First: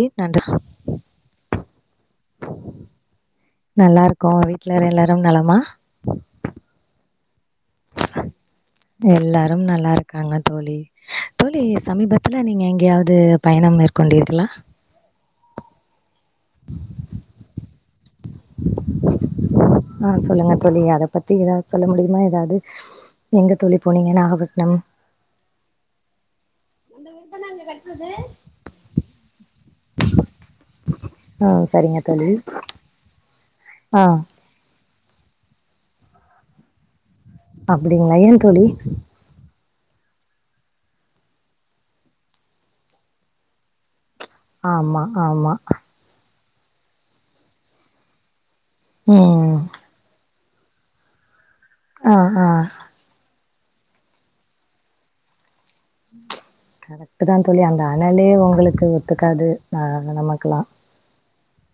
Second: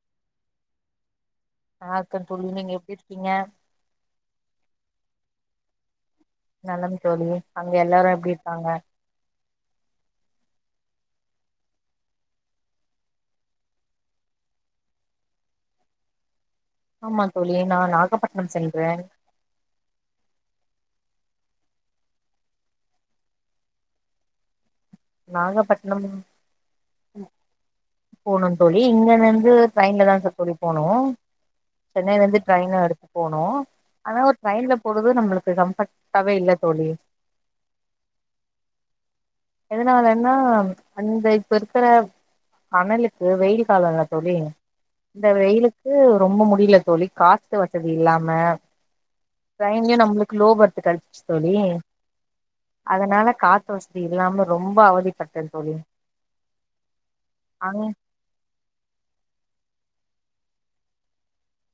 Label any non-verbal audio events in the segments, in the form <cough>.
ஏ நன்றி நல்லா இருக்க தோழி நீங்க எப்டி இருக்கீங்க ரும் நலமா நலம் தோழியே அங்க எல்லாரு எப்டிருக்காங்க லாரும் நல்லாருக்காங்க தோளி தோளி சமீபத்ல நீங்க எங்கேயாவது பயணம் மேற்கொண்டீர்களா ஆமா தோளி நா நாகப்பட்டினம் சென்றே ஆ சொல்லுங்க தோழி. அத பத்தி ஏதாவது சொல்ல முடியுமா ஏதாவது எங்க தோழி போனீங்க நாகப்பட்னம் நாகப்பட்டினம் ம் போனோ தோழி இங்கெருந்து ட்ரையின்ல தா தோளி போனோ ஆ சரிங்க தோழி. சென்னைலிருந்து ட்ரைன்ல அடுத்து போனு ஆ ஆனா ஒரு ட்ரயின்ல பொழுது நம்மளுக்கு கம்ஃபர்ட்டாவே இல்ல தோளி அப்படிங்களா ஏன் தோழி எதனாலன்னா அந்த இப்ப இருக்கற அனலுக்கு வெயில் கால வேர தோழி ஆமா, இந்த ஆமா. வெயிலுக்கு ரொம்ப முடி முடியில தோளி காத்து வசதி இல்லாம ம். ட்ரையின்லியு நம்ளுக்கு ளோ பர்த்து <unintelligible> தோளி ஆ, ஆ. அதனால காத் வசதி இல்லாம ரொம்ப அவதிப்பட்டது கரெக்ட்டு தா தோழி அந்த அங்க அனலே உங்களுக்கு ஒத்துக்காது ஆ நமக்கலா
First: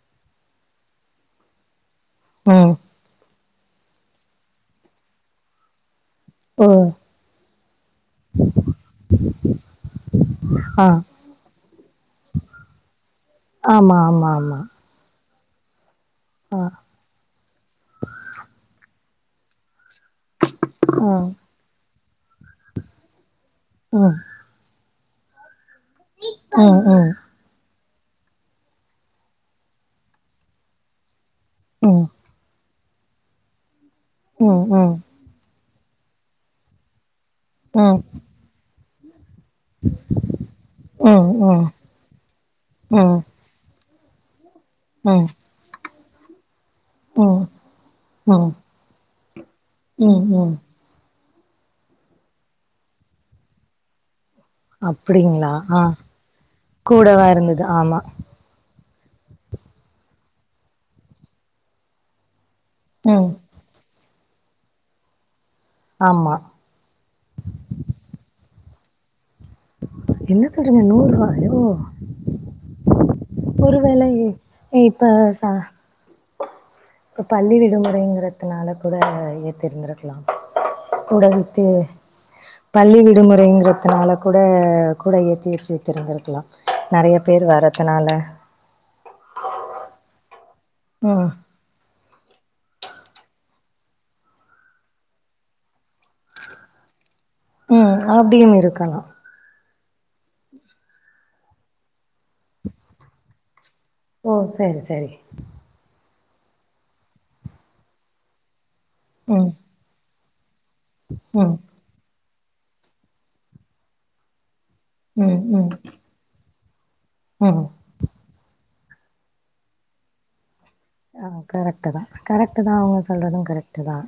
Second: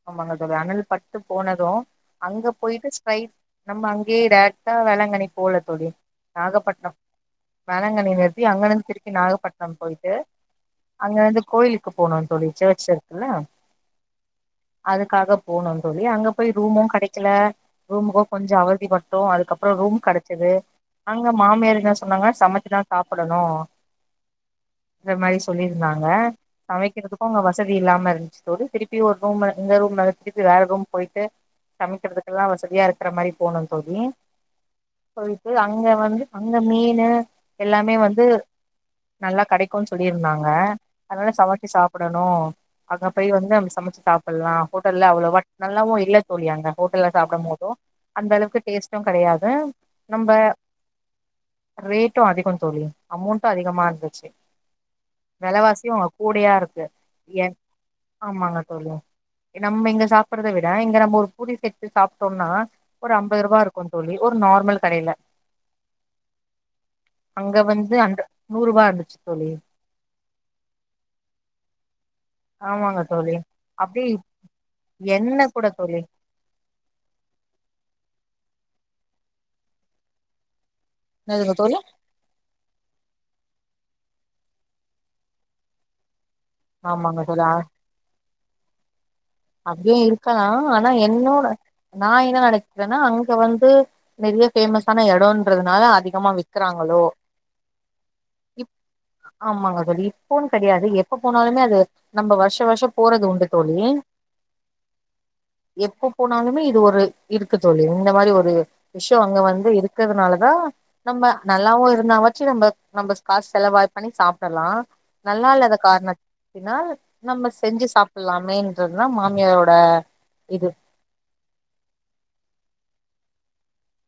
ஆமாங்க தோளி அனல் பட்டு போனது அங்க ம். போயிட்டு ஸ்ரை நம்ம அங்கேயே டேரெக்ட்டா வேளாங்கண்ணி போல தோளி ஓ! நாகப்பட்டினம் வேளாங்கண்ணி நிறுத்தி அங்கனிருந்து திருப்பி நாகப்பட்டினம் போயிட்டு ஆ. அங்க இருந்து கோயிலுக்கு போணோம் தோளி சேச்ருக்குல்ல ஆமா, ஆமா, ஆமா. அதுக்காக போனோம் தோளி அங்க போய் ஆ, ரூமு கடைக்கில ரூமுக்கு கொஞ்சோ அவதி பட்ட தோ அதுக்கப்பறோ ரூம் கடச்சது ஆ, அங்க மாமியாரென்ன சொன்னாங்க சமைச்சுதா சாப்படணு ம். இந்த மாரி சொல்லி இருந்தாங்க ம் ம் சமைக்கிறத்துக்கு அங்க வசதி வசதி இல்லாம இருஞ்சுதோழி திருப்பியு ஒரு ரூம்ல இருந்து ரூம்ம வெச்சுட்டு வேற ரூம் போயிட்டு ம் சமைக்கிறத்துக்கெல்லா வசதியா இருக்கு கிற மாறி போணோம் போயி ம் ம் போயிட்டு அங்க வந்து அங்க மீனு ம் ம் எல்லாமே ம் வந்து நல்லா கடைக்குன் சொல்லியிருந்தாங்க அதனால ம் ம் சமச்சி சாப்புடணு அங்க போய் வந்து நம்ம சமச் சாப்புல்லா ஹோட்டல்ல அவளோவ நல்லாவு இல்ல தோழி அங்க ஹோட்டல்ல ம் சாப்டுமோதும் ம் ம் அந்தளவுக்கு டேஸ்ட்டு கடையாது நம்ப ம் ரேட்டு அதிகோ தோழி அமோண்ட்டு அதிகமா இருந்துச்சு அப்டிங்ளா வெலவாசியு அங்க கூடயா இருக்கு கூடவா எ இருந்துது ஆமா ஆமாங்க தோழி, நம்ம இங்க சாப்பட்றத விட இங்க நம்ம ஒரு பூரி செட்டு சாப்ட்டோம்னா ஒரு ம் அம்பது ரூபா இருக்கு தோழி ஒரு நார்மல் கடையில ஆமா அங்க வந்து அந்த நூறுரூவா இருந்துச்சு தோழி என்ன சொல்றீங்க நூறு ரூவாயோ ஆமாங்க தோழி அப்டி, இப்ப என்ன ச கூட தோழி இப்ப பள்ளி விடுமுறைங்கறதுனால கூட ஏத்திருந்திருக்லா கூட என்னதுங்க வித்து தோழி பள்ளி வி விடுமுறைங்கிறத்துனால கூட கூட ஏத்தி வச்சி வித்துருந்திருக்லா நெறைய பேரு வர்றதுனால அப்டியும் இருக்கலா ஆனா ம் என்னோட நா என்ன நெனைக்கிறனா அங்க வந்து நெறைய பேமஸ்ஆனா எடம்ன்றதுனால அதிகமா விக்கறாங்களோ ம்ம்ம்ம் அப்டியும் இருக்கலா <unintelligible> இப்போன்னு கெடையாது எப்ப போனாலுமே அது நம்ம வருஷோ வருஷோ போறது உண்டு தோழி ஓ சரி சரி... எப்போ போனாலுமே இது ஒரு இருக்கு தோழி இந்த மாரி ஒரு விஷயோ அங்க ம் வந்து இருக்கிறதுனால ஆ <inaudible> நம்ம ம் நல்லாவோ இருந்தாவ <unintelligible> நம்ம காஷ் செலவாய் பண்ணி சாப்டலாம் ம் நல்லா ம் இல்லாத கார்னாத் தினா நம்ம ம் செஞ்ஜி சாப்டலாமே இதெல்லா மாமியாரோட இது ஆ கரெக்ட் தா கரெக்ட் தா அவுங்க சொல்றதும் கரெக்ட் தான்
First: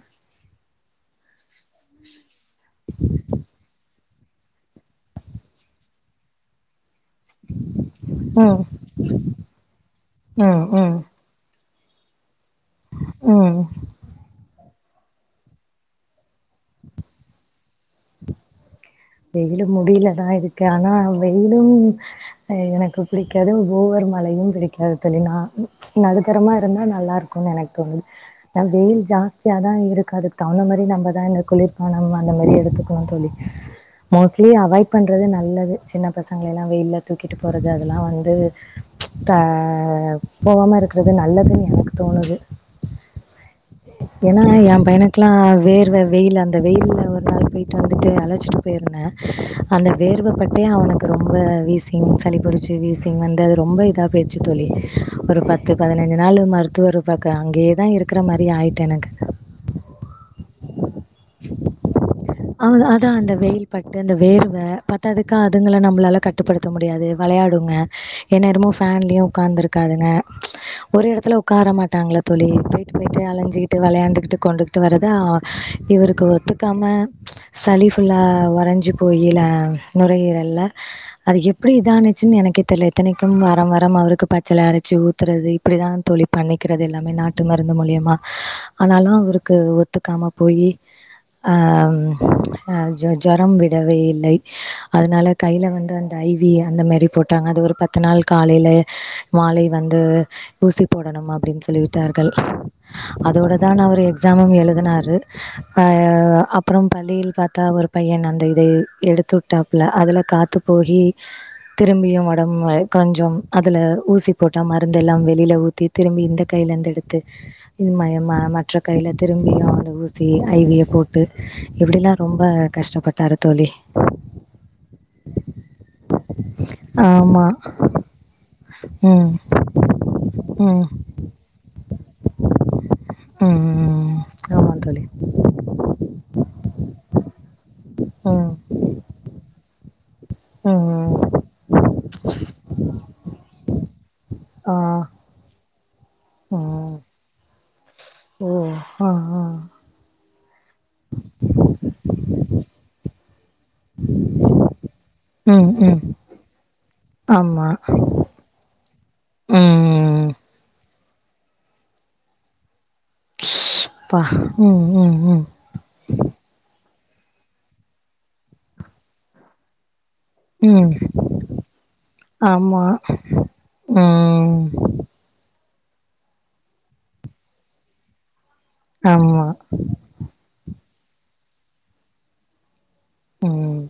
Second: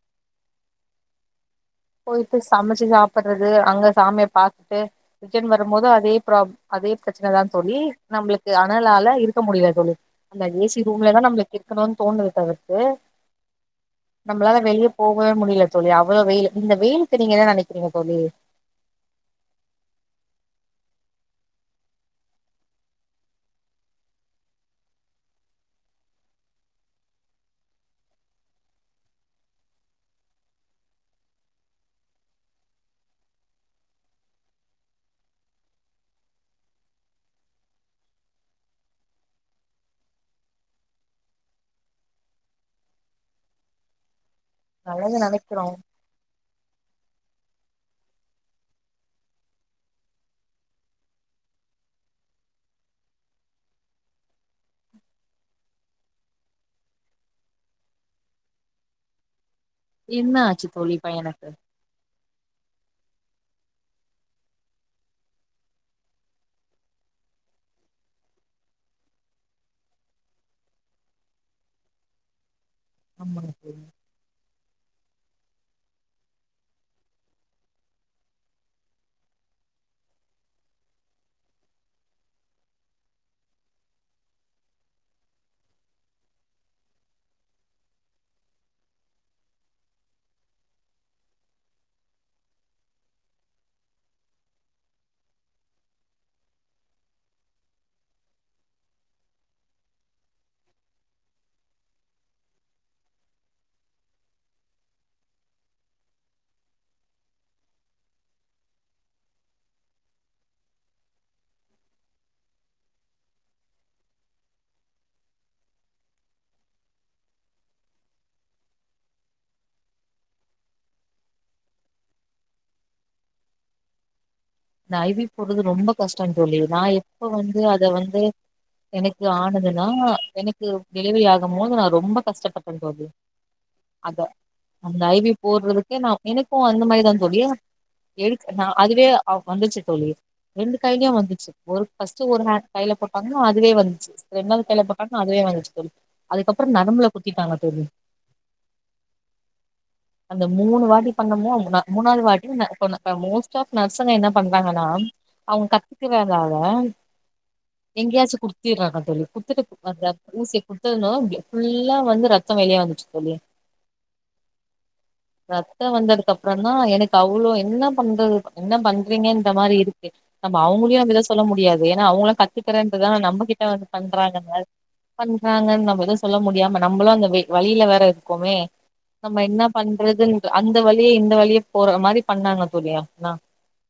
போயிட்டு சமைச்சு சாப்புறது அங்க சாமிய பாத்துட்டு ரிட்டன் வரும்போது அதே ப்ரா அதே பிரச்சனதா தோழி நம்மளுக்கு ம் அனலால இருக்க முடியல தோழி அந்த ம் ஏசி ம் ரூம்லதா நம்மளுக்கு கமான் தோண்விப்பாங்க து ம் நம்ளால வெளிய போகவே முடியல தோழி அவ்ளோ வெயில் இந்த வெயிலுக்கு நீங்க என்ன நெனக்கிறீங்க தோழி வெயிலு முடியிலதா இருக்கு ஆனா வெயிலு அ எனக்கு பிடிக்காது ஓவர் மழையு பிடிக்காது தோழி நா நடுத்தரமா இருந்தா நல்லா இருக்குன்னு எனக்கு தோணுது அ வெயில் ஜாஸ்தியாதா இருக்கு அதுக்கு தகுந்த மாரி நம்மதா இந்த குளிர்பானம் அந்த மாரி எடுத்துக்கணு தோழி மோஸ்ட்லி அவாய்ட் பண்றது நல்லது சின்ன பசங்கள எல்லா வெயில தூக்கிட்டு போறது அதெல்லா வந்து ஆ போவாம இருக்கிறது நல்லதுன்னு எனக்கு தோணுது ஏன்னா எ நல்லது பையனுக்கெல்லா நெனைக்கிறோ வேர்வ வெயில் அந்த வெயில்ல அவ வேலைக்கு போயிட்டு வந்துட்டு அழச்சிட்டு இருந்தே அந்த வேர்வ பட்டே அவனுக்கு ரொம்ப வீசிங் சளிபுடிச்சு வீசிங் வந்து அது ரொம்ப இதா போச்சு தோழி ஒரு பத்து பதினஞ்சு நாள் மருத்துவர பாக்க அங்கேயேதா இருக்குற மாரி ஆயிட்டு எனக்கு என்னாச்சு தோழி பையனுக்கு அ அதா அந்த வெயி வி பட்டு அந்த வேர்வ பத்தாததுக்கு அதுங்கல நம்ளால கட்டுப்படுத்த முடியாது வெளையாடுங்க என்னேரமு ஃபேன்லையே உக்கார்ந்துருக்காதுங்க ஒரு ஏடத்துல உக்கார மாட்டாங்கள தோழி போயிட்டு ஆமாங்க அழஞ்சிட்டு தோழி வெளையாண்டுகுட்டு கொண்டு ட்டு வருதா இவருக்கு ஒத்துக்காம சளி ஃபுல்லா உரஞ்சி போயில நுரையீரல்ல அது எப்டி இதானுச்சுன்னு எனக்கே தெரியல எத்தனைக்கும் வாரம் வாரம் அவருக்கு பச்சள அரைச்சி ஊத்துறது இப்டிதா தோழி பண்ணிக்கிறது எல்லாமே நாட்டு மருந்து மூலயமா ஆனாலு அவருக்கு ஒத்துக்காம போய் ஆ அ ஜ ஜரம் விடவே இல்லை அதனால கைல வந்து அந்த ஐவி அந்த மாரி போட்டாங்க அது ஒரு பத்து நாள் காலில மாலை வந்து ஊசி போடணும் அப்படின்னு சொல்லி விட்டார்கள் அதோடதான் அவர் எக்ஸாமும் எழுதினாரு ஆ அப்புறம் பள்ளியில் பாத்தா அவர் பையன் அந்த இதை எடுத்து வுட்டாப்ல அதுல காத்து போகி திரும்பியு உடம்பு கொஞ்சம் அதுல ஊசி போட்டா மருந்தெல்லாம் வெளில ஊத்தி திரும்பி இந்த கைலந்து எடுத்து இமமா மற்ற கைல திரும்பியு அந்த ஊசி ஐ வி ய போட்டு இப்டிலா ரொம்ப கஷ்டப்பட்டாரு தோழி இந்த ஐவி போட்றது ரொம்ப கஷ்டந் தோழி நா எப்ப ஆமாம் வந்து அத வந்து எனக்கு ம் ஆனதுனா எனக்கு ம் டெலிவரி ஆகம் போது நா ரொம்ப கஷ்டப்பட்ட தோழி ம் ம் அத ஆமாம் அந்த தோழி ஐவி போட்றதுக்கே நா எனக்கு அந்த மாரிதா தோழி எடுக் ம் நா அதுவே அவ் வந்துச்சு தோழி ரெண்டு ம் கையிலயு வந்துச்சு ஒரு ஃபஸ்ட்டு ஒரு நாள் கைல போட்டாங்க அதுவே வந்துச்சு ரெண்டாவ்து ஆ கைல போட்டாங்க அதுவே வந்துச்சு தோழி அதுக்கப்றோ ம் நரம்புல குத்திட்டாங்க தோழி ஓ ஆ ஆ அந்த மூணு வாட்டி பண்ணமோ அப்டி தா மூணாவது வாட்டியு ந இப்பனா மோஸ்ட் ஆஃப் பசங்க என்ன பண்றாங்கன்னா அவங்க கத்துறதால ஆமா ட்றாங்க தோழி குத்திட்டு அந்த ஊசிய குத் த்தணு ஃபுல்லா வந்து ரத்தொ வெளிய வந்துச்சு தோழி பா ம் ம் ம் ரத்தோ வந்ததுக்கப்றொந்தா எனக் கு அவ்ளோ என்ன பண்றது என்ன பண்றீங்கன்ற மாரி இரு கு நம்ம ம் அவங்களையு அதலா சொல்ல முடியாது ஏனா அவங்களு கத்துக்கறேன்டு ஆமாம் தான நம்ம கிட்ட வந்து பண்றாங்கன்ன ம் பண்றாங்கன் ந எது சொல்ல முடியாம நம்மளு அந்த வெ வலில வேற இருக்கோமே நம்ம ஆமாம் என்ன பண்றதுன் அந் த வழியே இந்த வழியே போற மாரி பண்ணாங்க தோழி ஆனா ம்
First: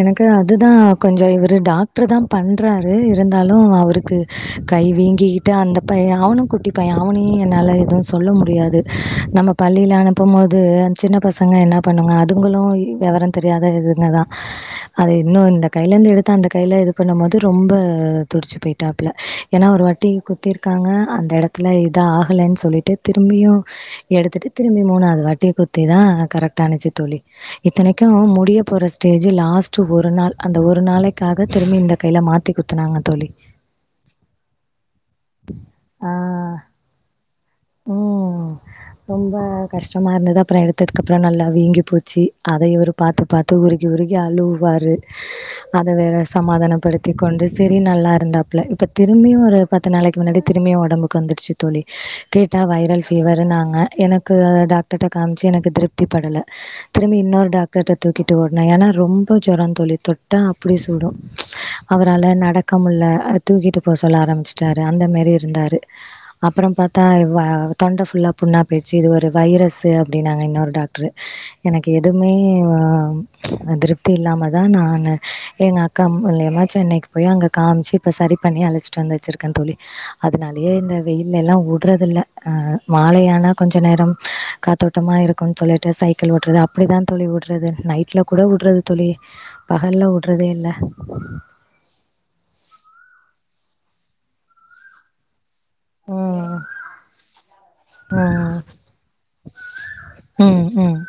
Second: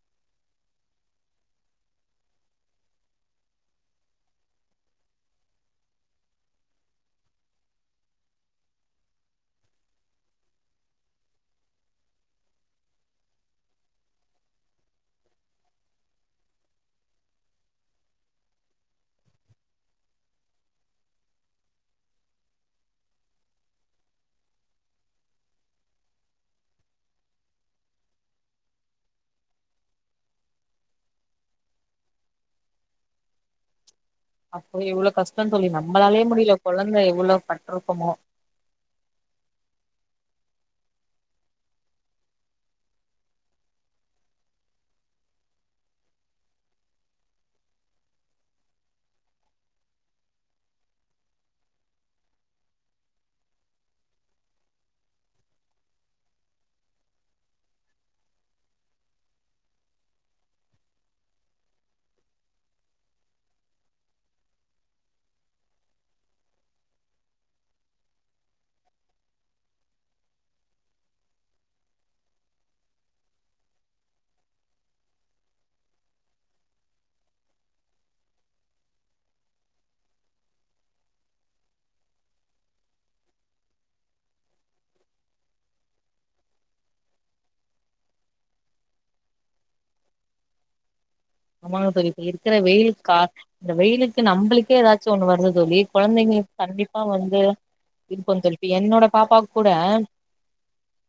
எனக்கு அதுதா கொஞ்சோ இவரு டாக்டரு தா பண்றாரு இருந்தாலு அவருக்கு கை வீங்கிக்கிட்டு அந்த பைய அவனு குட்டி பைய அவனையு என்னால எதுவு சொல்ல முடியாது நம்ம பள்ளில அனுப்பும் போது சின்ன பசங்க என்ன பண்ணுங்க அதுங்களு வெவரோ தெரியாத இதுங்கதா அது இன்னு இந்த கையில இருந்து எடுத்து அந்த கைல இது பண்ணம் போது ரொம்ப துடிச்சு போயிட்டாப்ல ஏனா ஒரு வாட்டி குத்தி இருக்காங்க அந்த எடத்துல இத ஆகலன் சொல்லிட்டு திரும்பியு எடுத்துட்டு திரும்பி மூணாது வாட்டி குத்திதா கரெக்ட் ஆனுச்சு தோழி இத்தனைக் க்கு முடிய போற ஸ்டேஜ் லாஸ்ட்டு ஒரு நாள் அந்த ஒரு நாளைக்காக திரும்பி இந்த கைல மாத்தி குத்துனாங்க தோழி அப்போ எவ்வளோ கஷ்டோ தோழி நம்மளாலே ஆ. முடில கொழந்த எவ்வளோ பட்ருக்குமோ ம். ரொம்ப கஷ்டமா இருந்துது அப்புறோ எடுத்ததுக்கு அப்புறோ நல்லா வீங்கி போச்சு அத இவரு பாத்து பாத்து உருகி உருகி அழுவுவாரு அத வேற சமாதானப்படுத்தி் கொண்டு சரி நல்லா இருந்தாப்ல இப்ப திரும்பியு ஒரு பத்து நாளைக்கு முன்னாடி திரும்பியு ஒடம்புக்கு வந்துடுச்சி தோழி கேட்டா வைரல் ஃபீவருனாங்க எனக்கு டாக்டர்க்ட காம்ச்சு எனக்கு திருப்தி படல திரும்பி இன்னொரு டாக் டர்ட்ட தூக்கிட்டு ஓட்ன ஏனா ரொம்ப ஜொரோ தோழி தொட்டா அப்டி சுடு அவரால நடக்கமுல்ல அவர தூக்கிட்டு போ சொல்ல ஆரம்பிச்சுட்டாரு அந்த மாரி இருந்தாரு அப்பறோ பாத்தா வா தொண்ட ஃபுல்லா புண்ணா போய்ச்சு இது ஒரு வைரஸு அப்டினாங்க இன்னொரு டாக்டரு எனக்கு எதுமே ஆம் எ திருப்தி இல்லாம தா நானு எங்க அக்கா மூலியமா சென்னைக்கு போய் அங்க காம்ச்சு இப்ப சரி பண்ணி அழச்சிட்டு வந்து வச்சிருக்க தோழி அதுனாலயே இந்த வெயில்லல்லா உடுறதில்ல அ மாலையானா கொஞ்ச நேரம் காத்தோட்டமா இருக்கும் சொல்லிட்டு சைக்கிள் ஓட்டுறது அப்டிதா தோழி உடு றது நைட்ல கூட உட்றது தோழி பகல்ல உட்றதே இல்ல ஆமாங்க தோழி இப்ப இருக்குற வெயிலுக்கா இந்த வெயிலுக்கு நம்ளுக்கே ஏதாச்சு ஒண்ணு வருது தோழி ம் கொழந்தைங்களுக்கு கண்டிப்பா வந்து இருப்போ தோழி ம் இப்போ என்னோட பாப்பாக் கூட ம் ம்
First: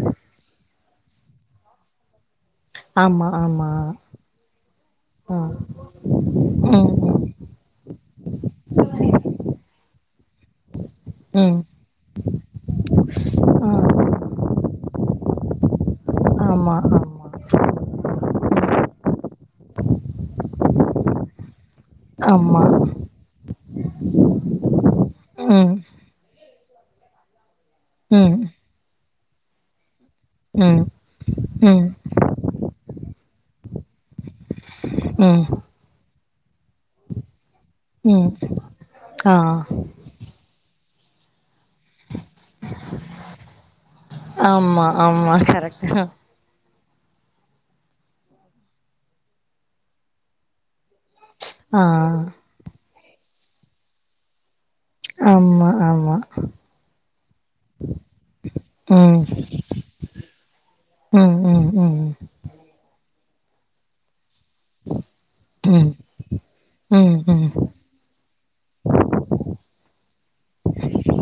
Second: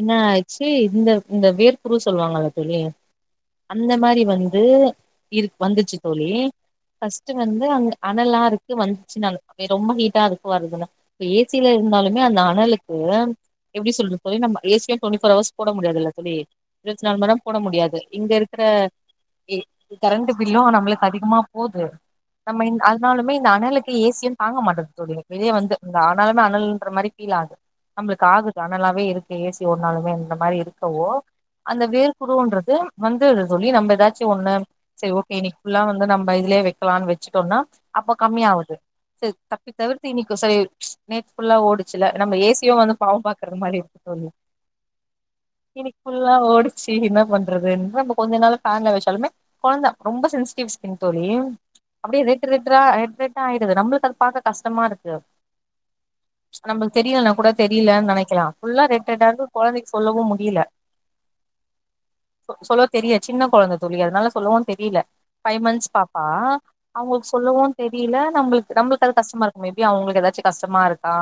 என்ன ஆச்சு இந்த இந்த வேற்குரு சொல்வாங்கல்ல தோழி ஆமா ஆமா அந்த மாரி வந் து ஆ இரு வந்துச்சு தோழி் ம் ஃபஸ்டு வந்து அங்க அனல்லா இருக்கு வந்துச்சு நன தோழி ரொம்ப ஹீட்டா இருக்கு வருதுனா இப்ப ஏ சி ம் ல இருந்தாலுமே அந்த அனலுக்கு ஆ எப்டி சொல்ற தோழி நம்ம ஏ சி ய ட்வெண்ட்டி ஃபோர் அவர்ஸ் போட முடியதுல்ல தோழி ஆமா இருவத் நாலு ஆமா மண் நேர போட முடியாது இங்க இருக்கிற கரண்ட் பில்லு நம்மளுக்கு அதிகமா போது ஆமா நம்ம இ அதனாலுமே இந்த அனலுக்கு ஏ சி யு தாங்க மாட்டது தோழி வெளிய ம் வந்து இந்த அனல் அனலுன்ற மாரி ஃபீல் ஆது நம்மளுக்கு ம் ஆகுது அனலாவே இருக் ஏ சி ஓடுனாலுமே இந்த மாரி ம் இருக்கவு அந்த ம் வேர்க்குருன்றது வந் துருது தோழி நம்ப ஒன்ன சேரி ஓகே ம் இன்னைக்கு ஃபுல்லா வந்து நம் பயதிலேயே வை க்கலானு வச்சுட்டோன்னா அப்ப ம் கம்மியாவுது செரி ஆ தப்பி தவிர்த்து இன்னைக்கு செ நேத்து ஃபுல்லா ஓ டுச்சுல்ல நம்ம ஏ சி யு வந்து பாவ பாக்குற மாரி இருக்கு தோழி ஆமா ஆமா கரெக்ட் இன்னைக்கு தா ஃபுல்லா ஓடுச் சி என்ன பண்றதுன் நம்ம கொஞ்ச நேர ஃபேன்ல வெச் சாலுமே கொழந்த ரொம்ப சென்சிட்டிவ் தோழி ஆ அப்டியே ரெட் ரெட்ரா ரெட் ரெட் ரா ஆயிடுது நம்ளுக் அத பாக்க கஷ்டமா இருக்கு ஆமா ஆமா நம்மளுக்கு தெரியலனா கூட தெரியலுனு நெனைக்கலா ஃபுல்லா ரெட்டு ம் ரெட்டா இருக்கு கொழந்தைக்கு சொல்லவு முடியல ம் ம் ம் சொ சொல்ல தெரியாது சின்ன கொழந்த தோழி அதனால சொல்லவு தெரில ஃபைவ் ம் மன்த்ஸ் பாப்பா அவங்களுக்கு ம் சொல்லவு தெரில நம்ளு நம்ளுக்கு அது கஷ்டமா இருக்கு மே பி அவங்களுக்கு எதாச்சி கஷ்டமா இருக்கா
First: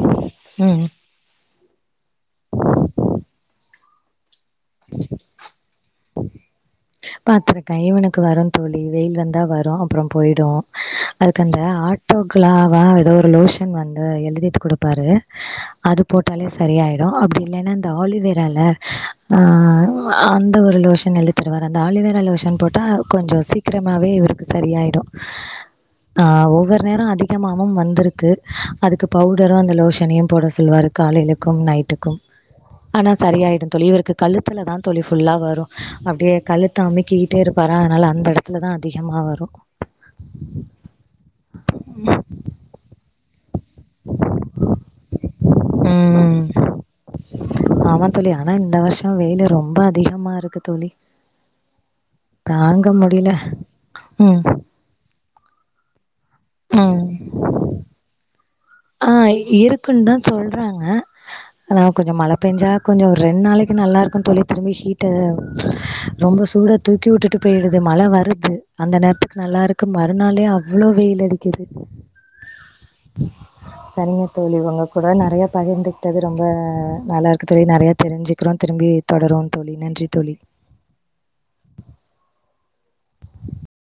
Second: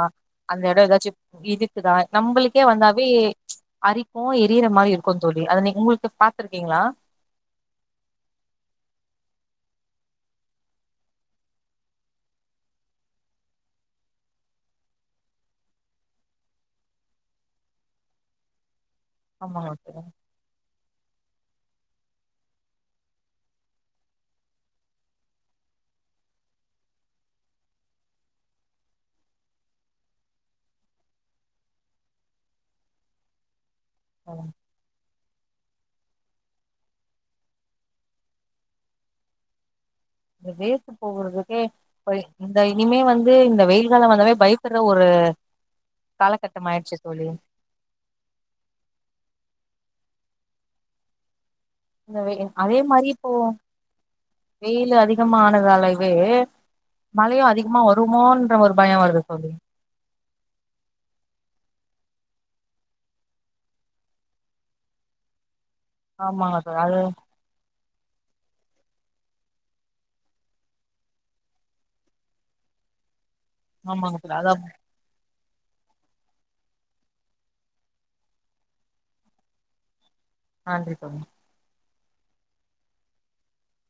அந்த ம் எட ம் எதாச்சி இது இருக்குதா நம்மளுக்கே வந்தாவே அரிப் கு எரியற மாரி இருக்கு தோழி அத நீ உங்களுக்கு பாத் துருக்கிங்ளா பாத்துருக்கே இவுனுக்கு வரு தோழி வெயில் வந்தா வரு அப்புற போயிடு அதுக்கு அந்த ஆட்டோக்ளாவா ஏதோ ஒரு லோஷன் வந்து எழுதிட்டு குடுப்பாரு அது போட்டாலே சரியாயிடு அப்படி இல்லேனா அந்த ஆலிவேரால ஆ ஆமாங்க தோழி அந்த ஒரு லோஷன் எழு தி தருவார் அந்த ஆலிவேரா லோஷன் போட்டா கொஞ்ச சீக்கிரமாவே இவருக்கு சரியாயிடு ஆ ஒவ்வொரு நேர அதிகமாவும் வந்துருக்கு அதுக்கு பவுடரு அந்த லோஷனையு போட சொல்லுவாரு காலைலக்கும் நைட்டுக்கும் ஆனா சரியாயிடு தோழி இவருக்கு ஆமாங்க. கழுத்திலதா தோழி ஃபுல்லா வரு அப்டியே கழுத்த அமிக்கிக்கிட்டே இருப்பாரா அதனால அந்த எடத்துலதா அதிகமா வரு இந்த வேர்த்து போகுறதுக்கே இப்ப இந்த இனிமே வந்து இந்த வெயில்கால வந்தாவே பயப்புட்ற ஒரு ம். காலகட்டமாயிடுச்சு தோழி ஆமா தோழி. ஆனா இந்த வருஷம் வெயிலு ரொம்ப அதிகமா இருக்கு தோழி இந்த வெ அதே தாங்க மாரி இப்போ முடியல. ம். வெயில் அதிகமானதால வே ம். மழையு அதிகமா வருமோனு ஆ இருக்குன்னுதா சொல்றாங்க ஆனா கொஞ்சோ மழ பேஞ்சா கொஞ்சோ ரெண்நாளைக்கு நல்லாயிருக்கு தோழி திரும்பி ஹீட்டு ரொம்ப ஆமாங்க சூட தோழி அது தூக்கி வுட்டுட்டு போயிடு து மழ வருது அந்த நேரத்துக்கு நல்லா இருக்கு மறுநாளே அவ்ளோ வெயில் அடிக்குது ஆமாங்க சரிங்க அதா தோழி உங்க கூட நறைய பகிர்ந்துக்கிட்டது ரொம்ப நல்லாருக்கு தோழி நறையா தெரிஞ்சிக்றோ திரும்பி தொடருவோ தோழி, நன்றி தோழி, நன்றி தோழி